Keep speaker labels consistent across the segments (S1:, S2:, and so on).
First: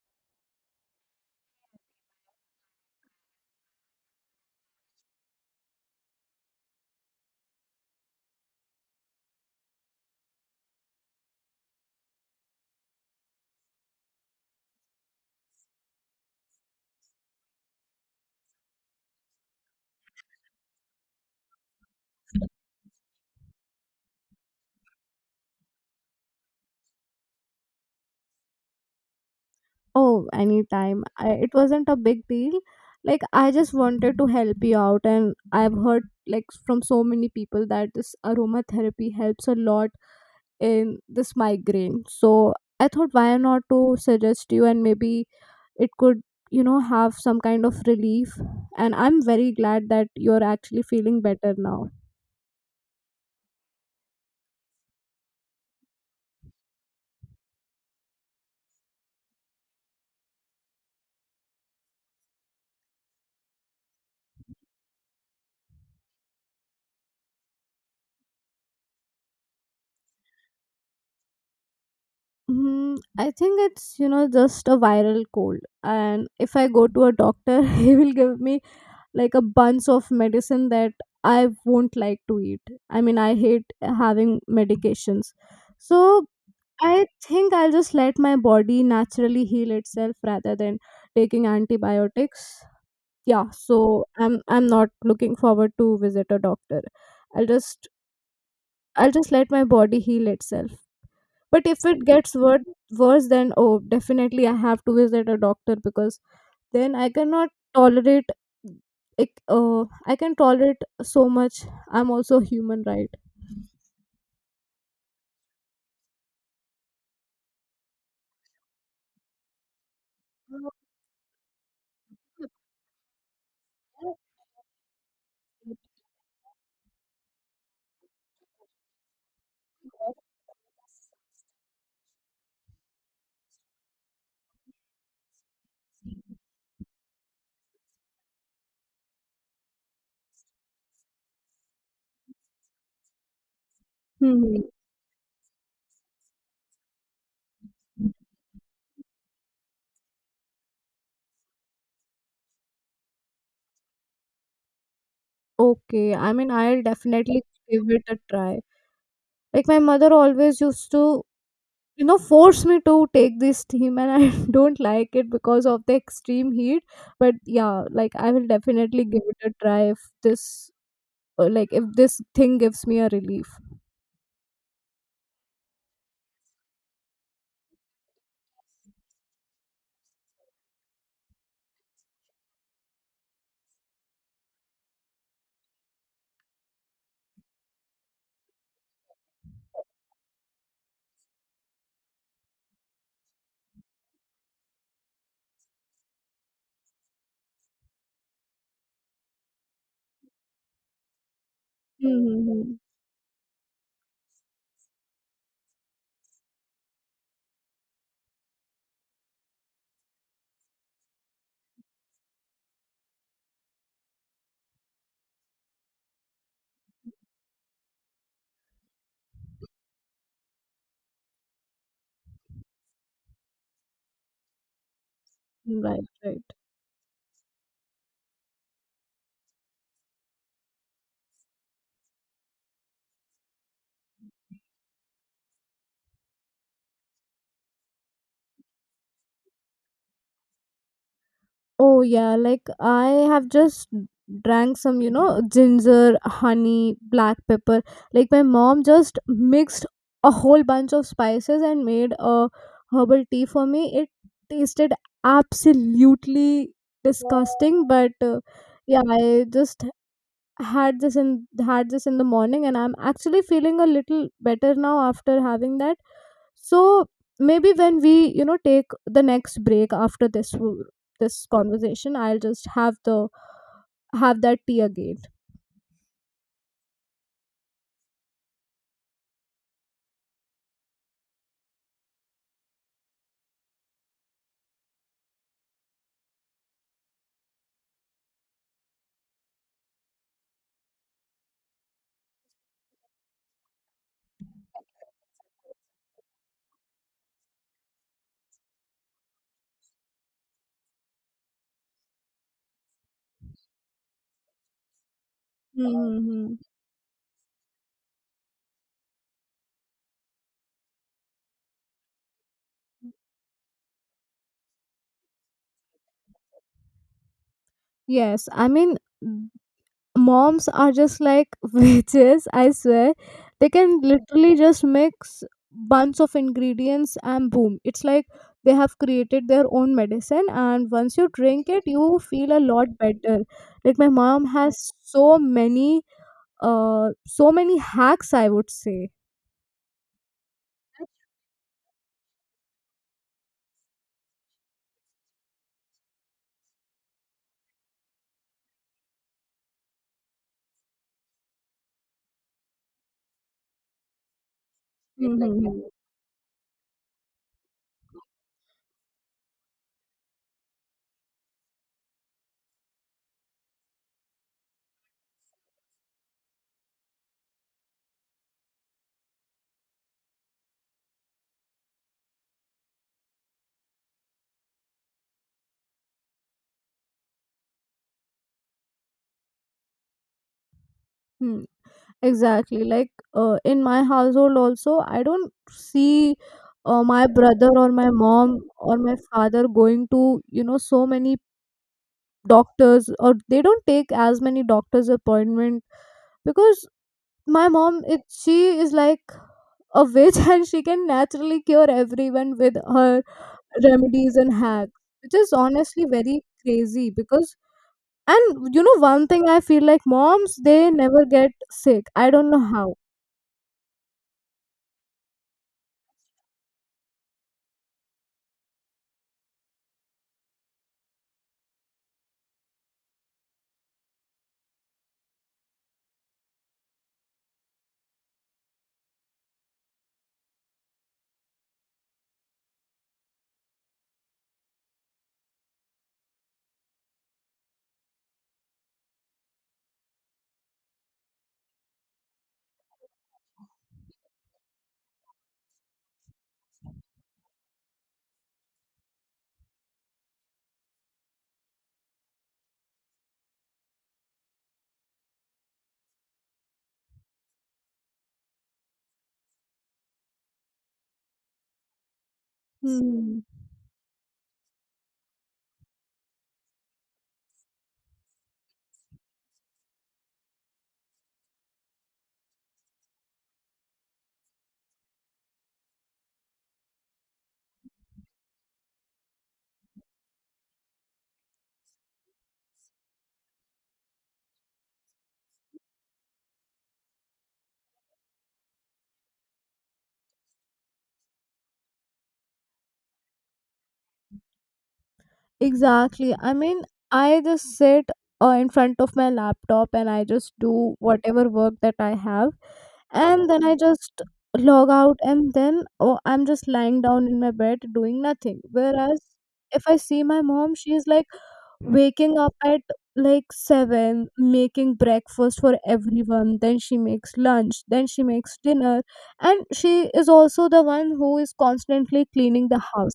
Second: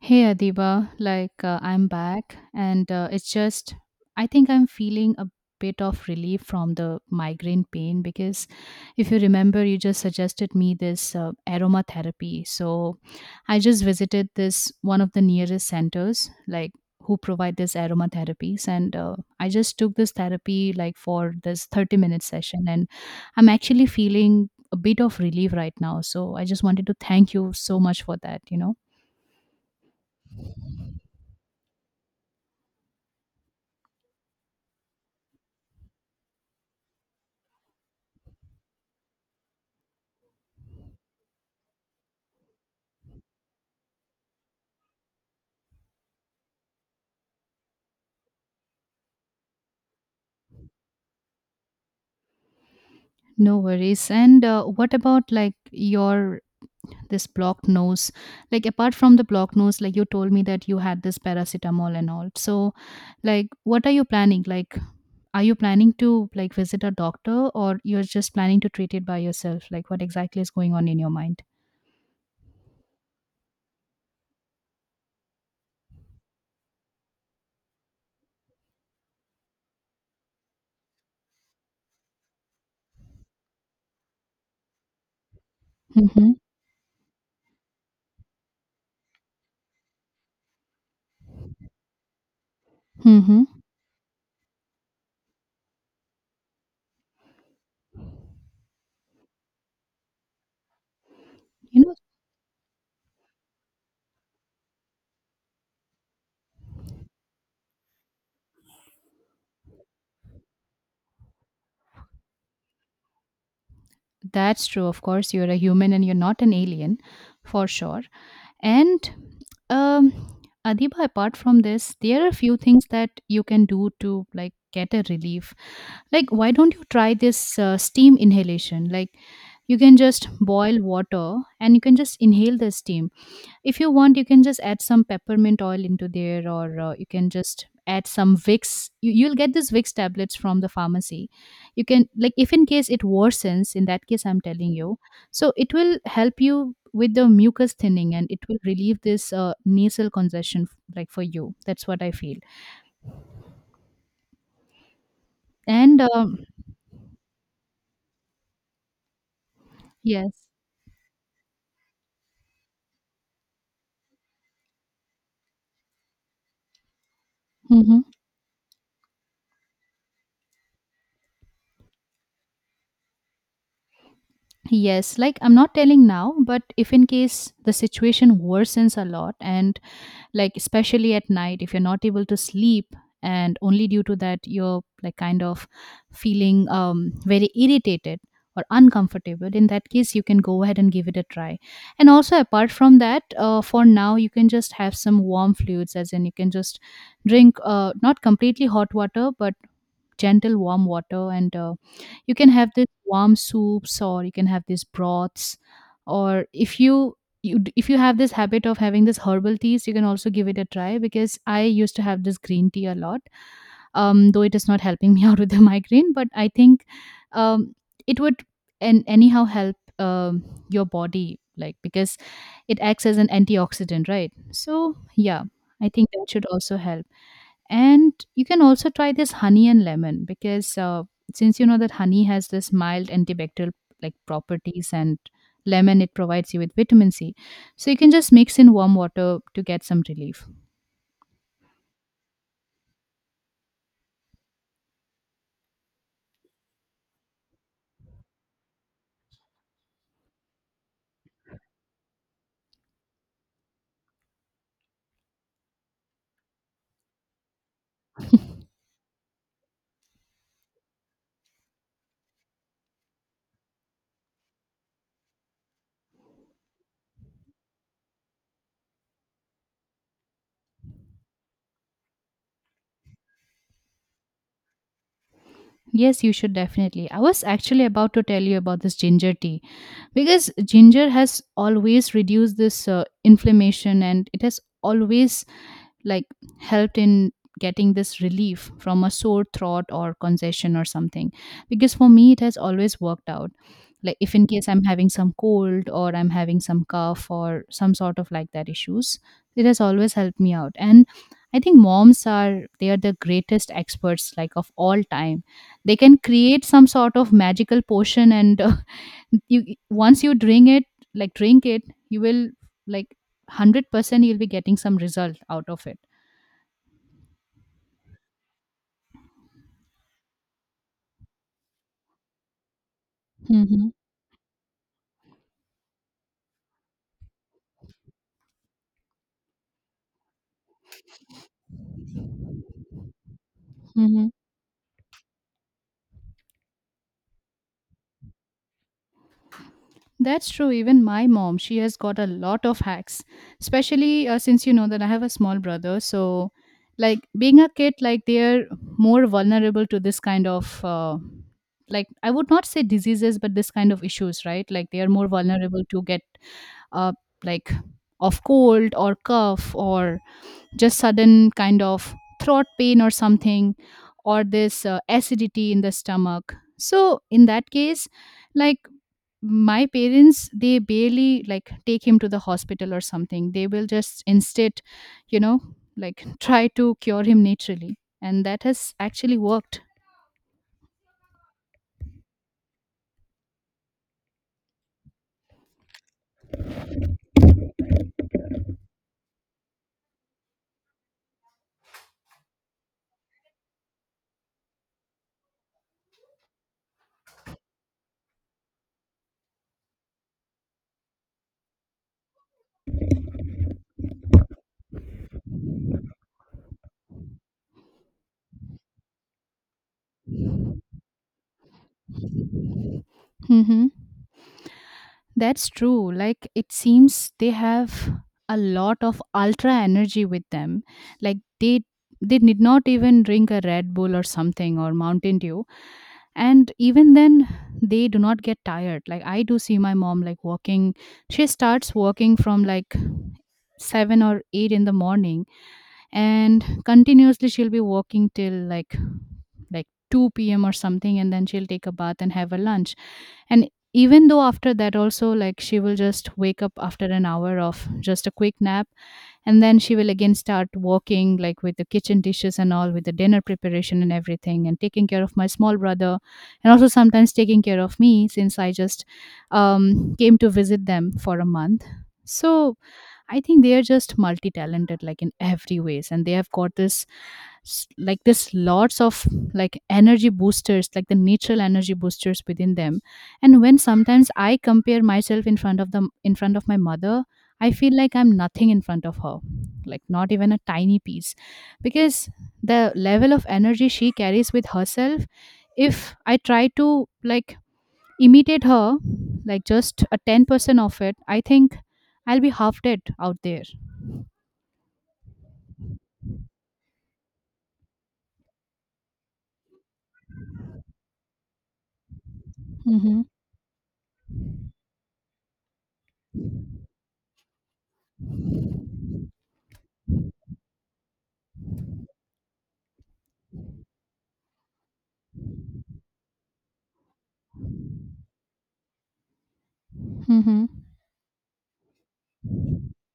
S1: Hey Adiba, I'm back, and it's just I think I'm feeling a bit of relief from the migraine pain because if you remember, you just suggested me this aromatherapy. So I just visited this one of the nearest centers, like who provide this aromatherapies, and I just took this therapy like for this 30-minute session, and I'm actually feeling a bit of relief right now. So I just wanted to thank you so much for that.
S2: Oh, anytime. It wasn't a big deal. Like, I just wanted to help you out, and I've heard like from so many people that this aromatherapy helps a lot in this migraine. So I thought, why not to suggest you, and maybe it could, you know, have some kind of relief. And I'm very glad that you're actually feeling better now.
S1: No worries. And What about like your this blocked nose? Like apart from the blocked nose, like you told me that you had this paracetamol and all. So, like, what are you planning? Like, are you planning to like visit a doctor, or you're just planning to treat it by yourself? Like, what exactly is going on in your mind?
S2: I think it's you know just a viral cold, and if I go to a doctor, he will give me like a bunch of medicine that I won't like to eat. I mean, I hate having medications. So
S1: Mm-hmm.
S2: I think I'll just let my body naturally heal itself rather than taking antibiotics.
S1: Mm-hmm.
S2: Yeah, so I'm not looking forward to visit a doctor. I'll just I'll just let my body heal itself. But
S1: You
S2: if
S1: know,
S2: it gets worse, then oh, definitely I have to visit a doctor, because then I cannot tolerate, like I can tolerate so much. I'm also human, right?
S1: that's true. Of course, you're a human and you're not an alien, for sure. And um, Adiba, apart from this, there are a few things that you can do to like get a relief. Like, why don't you try this steam inhalation? Like, you can just boil water and you can just inhale the steam if you want, you can just add some peppermint oil into there, or you can just add some Vicks. You'll get these Vicks tablets from the pharmacy. You can, like, if in case it worsens, in that case, I'm
S2: Hmm.
S1: telling you. So it will help you with the mucus thinning and it will relieve this nasal congestion, like for you. That's what I feel. And
S2: Okay, I mean, I'll definitely give it a try. Like, my mother
S1: Yes.
S2: always used to you know force me to take this steam and I don't like it because of the extreme heat, but yeah,
S1: Hmm.
S2: like I will definitely give it a try if this like if this thing gives me a relief.
S1: Yes, like I'm not telling now, but if in case the situation worsens a lot and like especially at night if you're not able to sleep and only due to that you're like kind of feeling very irritated or uncomfortable, in that case you can go ahead and give it a try. And also apart from that, for now you can just have some warm fluids as in you can just drink not completely hot water but gentle warm water, and you can have
S2: Mm-hmm.
S1: this warm soups or you can have these broths, or if you if you have this habit of having this herbal teas, you can also give it a try because I used to have this green tea a lot. Though it is not helping me out with the migraine, but I think um, it would and anyhow help your body, like because it acts as an antioxidant, right? So yeah, I
S2: Right,
S1: think that
S2: right.
S1: should also help. And you can also try this honey and lemon because since you know that honey has this mild antibacterial like properties, and lemon it provides you with vitamin C. So you can just mix in warm water to get some relief.
S2: Oh yeah, like I have just drank some, you know, ginger, honey, black pepper. Like, my mom just mixed a whole bunch of spices and made a herbal tea for me. It tasted absolutely disgusting, but yeah, I just had this in the morning and I'm actually feeling a little better now after having that. So maybe when we you know take the next break after this conversation, I'll just have that tea again.
S1: Yes, you should definitely. I was actually about to tell you about this ginger tea because ginger has always reduced this inflammation, and it has always like helped in getting this relief from a sore throat or congestion or something, because for me it has always worked out. Like if in case I'm having some cold or I'm having some cough or some sort of like that issues, it has always helped me out. And I think moms are, they are the greatest experts like of all time. They can
S2: Hmm.
S1: create some sort of magical potion, and you, once you drink it, like drink it, you will, like, 100% you'll be getting some result out of it.
S2: Yes, I mean, m- moms are just like witches, I swear. They
S1: Mhm.
S2: can literally just mix bunch of ingredients and boom. It's like they have created their own medicine, and once you drink it, you feel a lot better. Like, my
S1: Mhm.
S2: mom has so many so many hacks, I would say.
S1: That's true. Even my mom, she has got a lot of hacks, especially since you know that I have a small brother. So, like being a kid, like they're more vulnerable to this kind of, like I would not say diseases, but this kind of issues, right? Like they are more vulnerable
S2: Mm-hmm.
S1: to get, uh, like of cold or cough or just sudden kind of throat pain or something, or this acidity in the stomach. So in that case, like my parents, they barely like take him to the hospital or something, they will just instead, you know, like try to cure him naturally, and that has actually worked.
S2: Hmm, exactly. Like, in my household also I don't see my brother or my mom or my father going to you know so many doctors, or they don't take as many doctors appointment, because my mom, it she is like a witch and she can naturally cure everyone with her remedies and hacks, which is honestly very crazy because— And you know, one thing I feel like moms, they never get sick. I don't know how.
S1: Mm-hmm. That's true. Like it seems they have a lot of ultra energy with them. Like they did not even drink a Red Bull or something or Mountain Dew. And even then they do not get tired. Like I do see my mom like walking. She starts walking from like 7 or 8 in the morning and continuously she'll be working till like 2 p.m. or something, and then she'll take a bath and have a lunch. And even though after that also, like she will just wake up after an hour of just a quick nap, and then she will again start working like with the kitchen dishes and all, with the dinner preparation and everything, and taking care of my small brother, and also sometimes taking care of me since I just came to visit them for a month. So
S2: Hmm.
S1: I think they are just multi-talented like in every ways, and they have got this like this lots of like energy boosters, like the natural energy boosters within them. And when sometimes I compare myself in front of them, in front of my mother, I feel like I'm nothing in front of her, like not even a tiny piece, because the level of energy she carries with herself, if I try to like imitate her, like just a 10% of it, I think I'll be half dead out there.
S2: Exactly. I mean, I just sit in front of my laptop and I just do whatever work that I have.
S1: Mm-hmm.
S2: And then I just log out and then oh, I'm just lying down in my bed doing nothing. Whereas if I see my mom, she's like waking up at like 7, making breakfast for everyone, then she makes lunch, then she makes dinner, and she is
S1: Mm-hmm.
S2: also the one who is constantly cleaning the house.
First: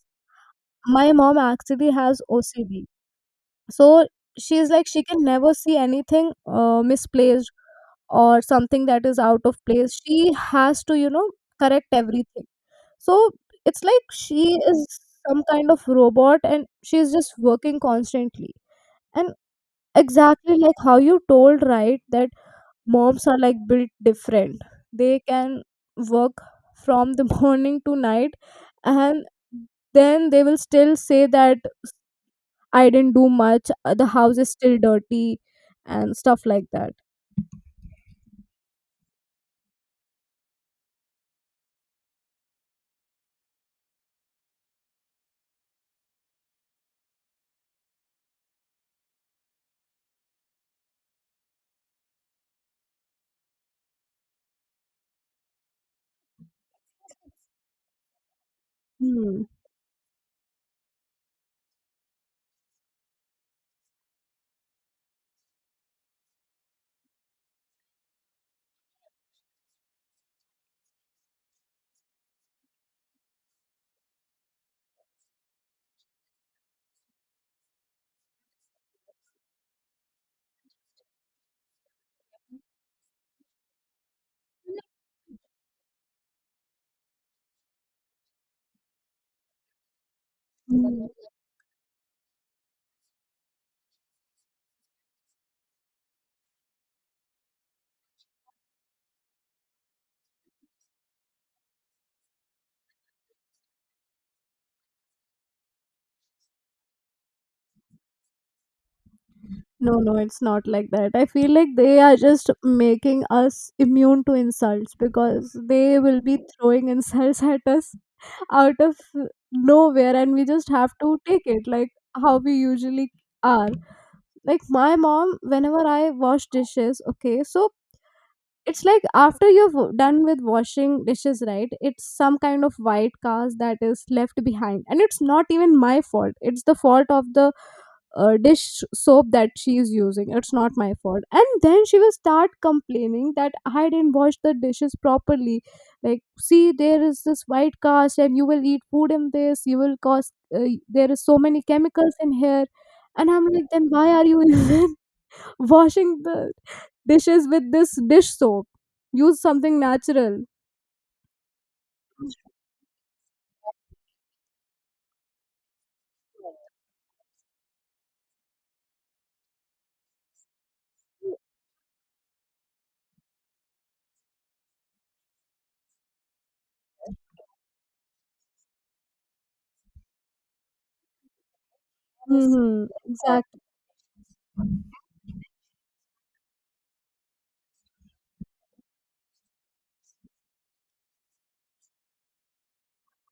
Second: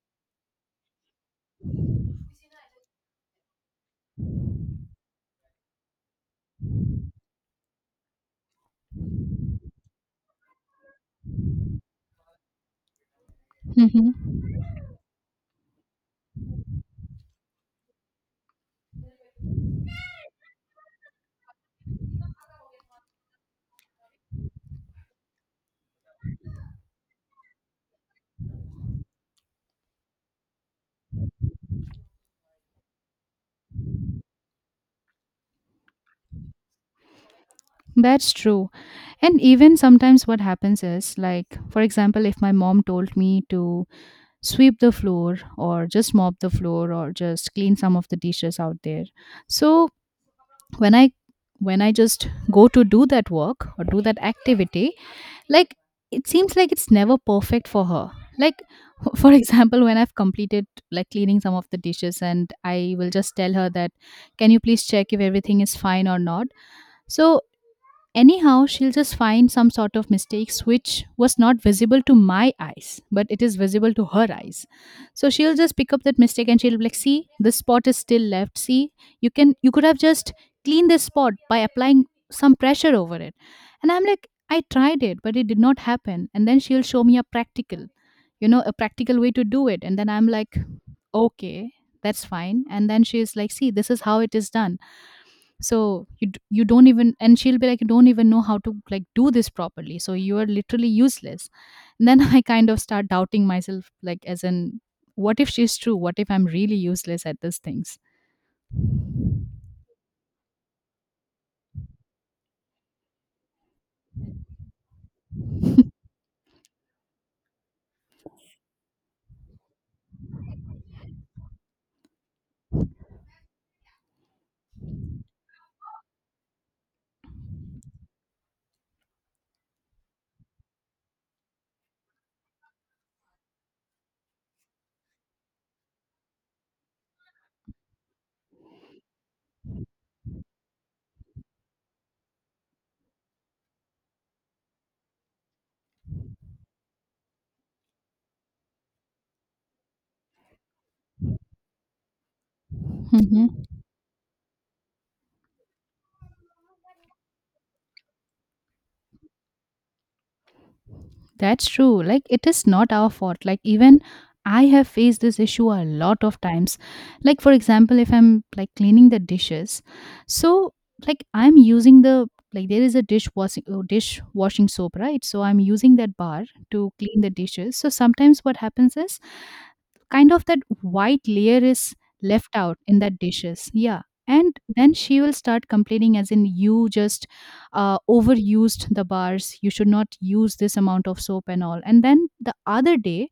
S2: My mom actually has OCD, so she's like, she can never see anything misplaced or something that is out of place. She has to you know correct everything. So it's like
S1: Mm-hmm.
S2: she is some kind of robot and she's just working constantly. And exactly like how you told, right? That moms are like built different. They can work from the morning to night, and then they will still say that I didn't do much, the house is still dirty, and stuff like that.
S1: That's true. And even sometimes what happens is, like, for example, if my mom told me to sweep the floor or just mop the floor or just clean some of the dishes out there. So when I when I just go to do that work or do that activity, like it seems like it's never perfect for her, like for
S2: Hmm.
S1: example when I've completed like cleaning some of the dishes and I will just tell her that can you please check if everything is fine or not. So anyhow, she'll just find some sort of mistakes which was not visible to my eyes, but it is visible to her eyes. So she'll just pick up that mistake and she'll be like, see, this spot is still left. See, you could have just cleaned this spot by applying some pressure over it. And I'm like, I tried it, but it did not happen. And then she'll show me a practical, you know, a practical way to do it. And then I'm like,
S2: Hmm.
S1: okay, that's fine. And then she's like, see, this is how it is done, so you don't even, and she'll be like, you don't even know how to like do this properly, so you are literally useless. And then I kind of start doubting myself, like as in, what if she's true, what if I'm really useless at these things.
S2: No, no, it's not like that. I feel like they are just making us immune to insults because they will be throwing insults at us out of nowhere and we just have to take it like how we usually are. Like my mom, whenever I wash dishes, okay, so it's like after you've done with washing dishes, right? It's some kind of white cast that is left behind, and it's not even my fault. It's the fault of the dish soap that she is using. It's not my fault, and then she will start complaining that I didn't wash the dishes properly. Like, see, there is this white cast and you will eat food in this, you will cause there is so many chemicals in here. And I'm like, then why are you even washing the dishes with this dish soap? Use something natural.
S1: That's true. Like, it is not our fault. Like, even I have faced this issue a lot of times. Like, for example, if I'm like cleaning the dishes, so like I'm using the like there is a dishwashing dish washing soap, right? So I'm using that bar to clean the dishes. So sometimes what happens is kind of that white layer is left out
S2: Hmm,
S1: in that
S2: exactly.
S1: dishes. Yeah. And then she will start complaining as in you just overused the bars, you should not use this amount of soap and all. And then the other day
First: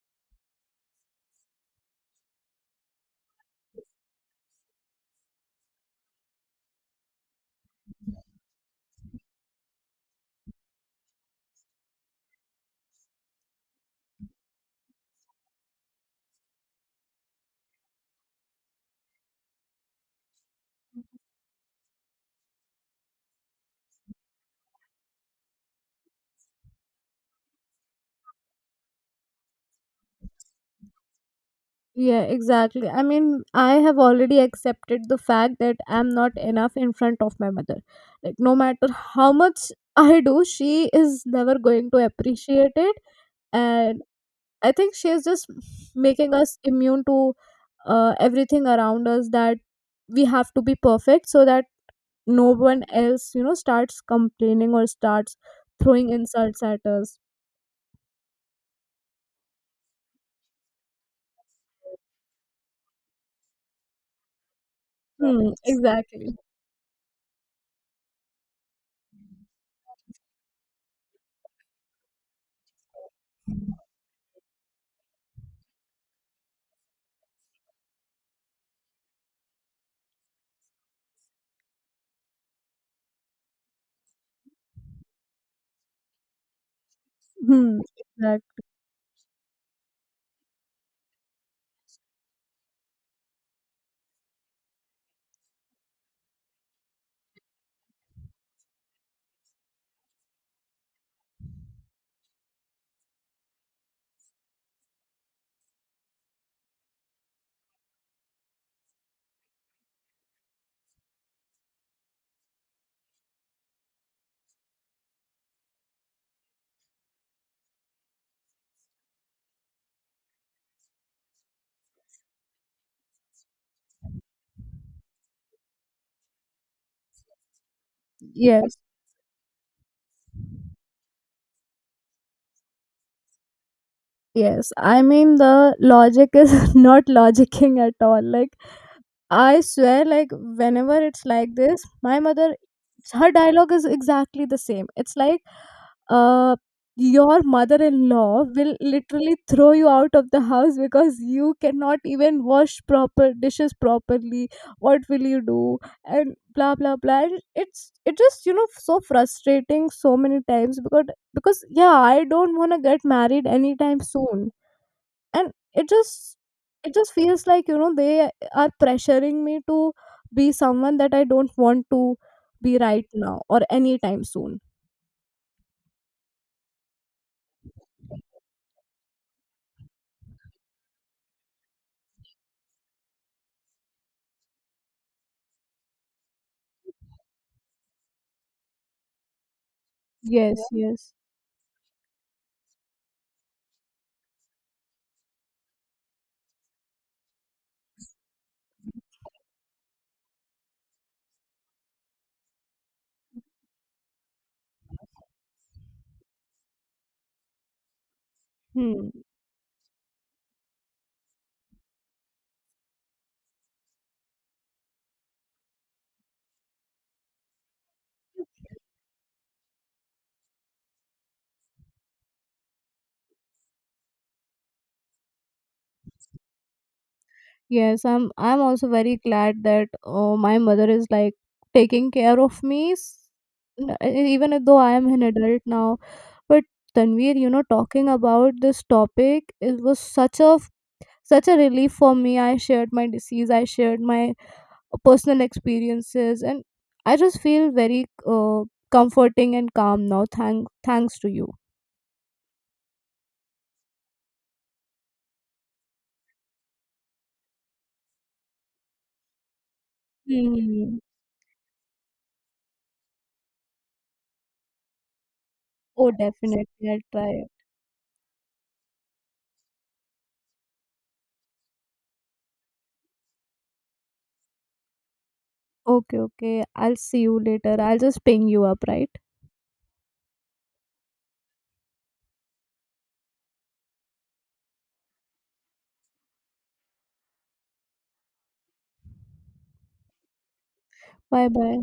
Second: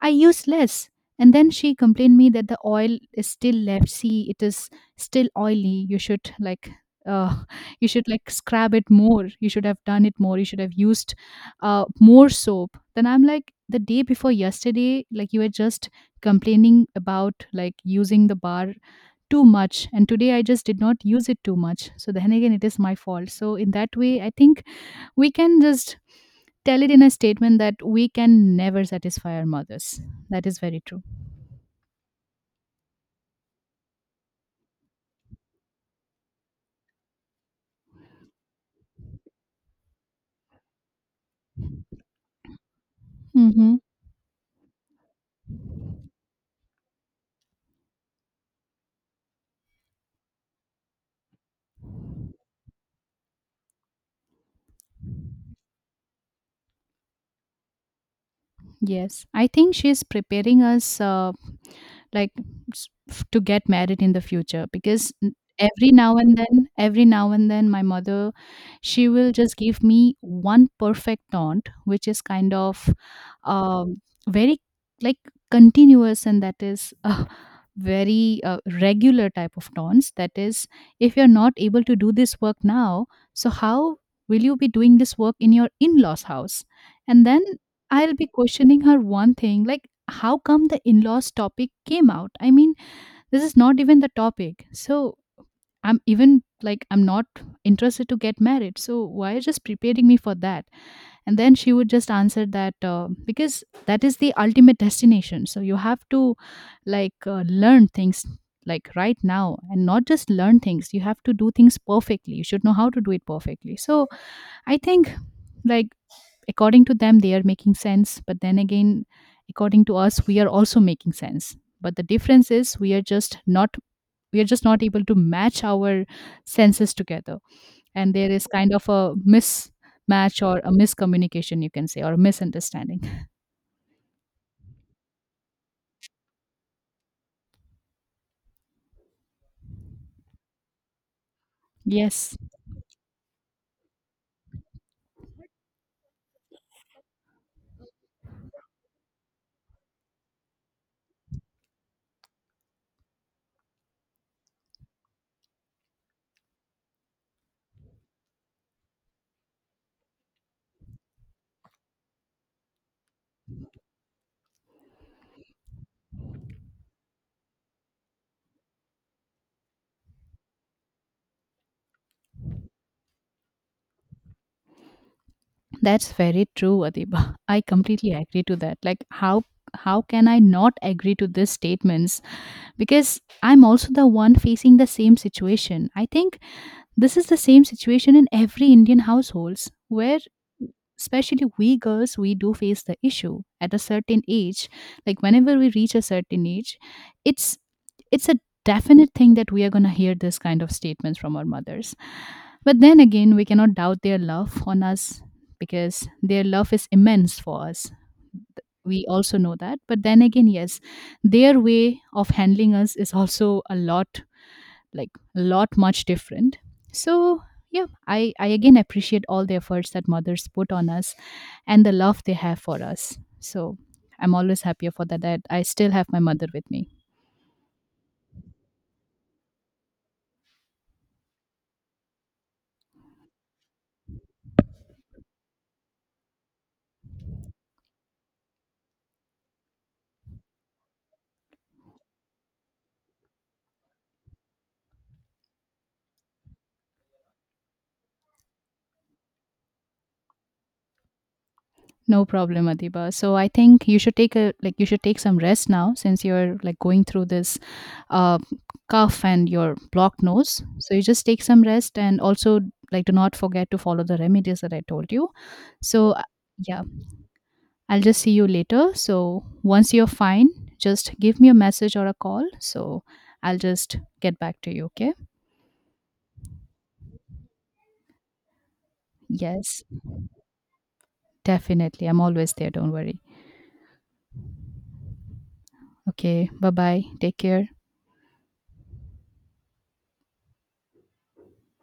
S1: I used less, and then she complained me that the oil is still left, see it is still oily, you should like uh, you should like scrub it more, you should have done it more, you should have used more soap. Then I'm like, the day before yesterday like you were just complaining about like using the bar too much, and today I just did not use it too much, so then again it is my fault. So in that way I think we can just tell it in a statement that we can never satisfy our mothers. That is very true.
S2: Yeah, exactly. I mean, I have already accepted the fact that I'm not enough in front of my mother. Like, no matter how much I do, she is never going to appreciate it.
S1: Mm-hmm.
S2: And I think she is just making us immune to everything around us, that we have to be perfect so that no one else, you know, starts complaining or starts throwing insults at us.
S1: Yes, I think she is preparing us like to get married in the future because
S2: Hmm,
S1: every now
S2: exactly.
S1: and then every now and then my mother, she will just give me one perfect taunt which is kind of um, very like continuous, and that is a very regular type of taunts, that is if you're not able to do this work now, so how will you be doing this work in your in-laws house. And then
S2: Hmm,
S1: I'll be
S2: exactly.
S1: questioning her one thing, like how come the in-laws topic came out, I mean this is not even the topic. So I'm even like, I'm not interested to get married, so why are you just preparing me for that. And then she would just answer that because that is the ultimate destination, so you have to like learn things like right now, and not just learn things, you have to do things perfectly, you should know how to do it perfectly. So I think like according to them they are making sense, but then again according to us we are also making sense, but the difference is we are just not able to match our senses together. And there is kind
S2: Yes.
S1: of a mismatch or a miscommunication you can say, or a misunderstanding.
S2: Yes, I mean, the logic is not logicking at all. Like, I swear, like whenever it's like this, my
S1: Yes,
S2: mother, her dialogue is exactly the same. It's like, uh, your mother-in-law will literally throw you out of the house because you cannot even wash proper dishes properly. What will you do? And blah blah blah. And it's, it just you know so frustrating so many times, because yeah, I don't wanna get married anytime soon, and it just, it just feels like you know they are pressuring me to be someone that I don't want to be right now or anytime soon.
S1: that's very true, Adiba. I completely agree to that. Like how can I not agree to these statements, because I'm also the one facing the same situation. I think this is the same situation in every Indian households, where
S2: Yes. Yeah, yes.
S1: especially we girls, we do face the issue at a certain age, like whenever we reach a certain age, it's it's a definite thing that we are going to hear this kind of statements from our mothers. But then again we cannot doubt their love on us, because their love is immense for us. We
S2: Hmm.
S1: also know that, but then again, yes, their way of handling us is also a lot, like a lot much different. So yeah, I again appreciate all the efforts that mothers put on us, and the love they have for us. So I'm always happier for that, that I still have my mother with me.
S2: Yes, I'm also very glad that my mother is like taking care of me, even though I am an adult now. But Tanvir, you know, talking about this topic, it was such a such a relief for me. I shared my disease, I shared my personal experiences, and I just feel very comforting and calm now, thanks to you.
S1: No problem, Adiba. So I think you should take a, like you should take some rest now since you're like going through this uh, cough and your blocked nose, so
S2: Hmm.
S1: you just take some rest. And also like do not forget to follow the remedies that I told you.
S2: Oh
S1: So
S2: definitely,
S1: yeah,
S2: I'll try.
S1: I'll just see you later. So once you're fine, just give me a message or a call. So I'll just get back to you. Okay.
S2: Okay, okay, I'll see you later. I'll just ping you up, right?
S1: Yes, definitely. I'm always there. Don't worry. Okay. Bye bye. Take care.
S2: Bye bye.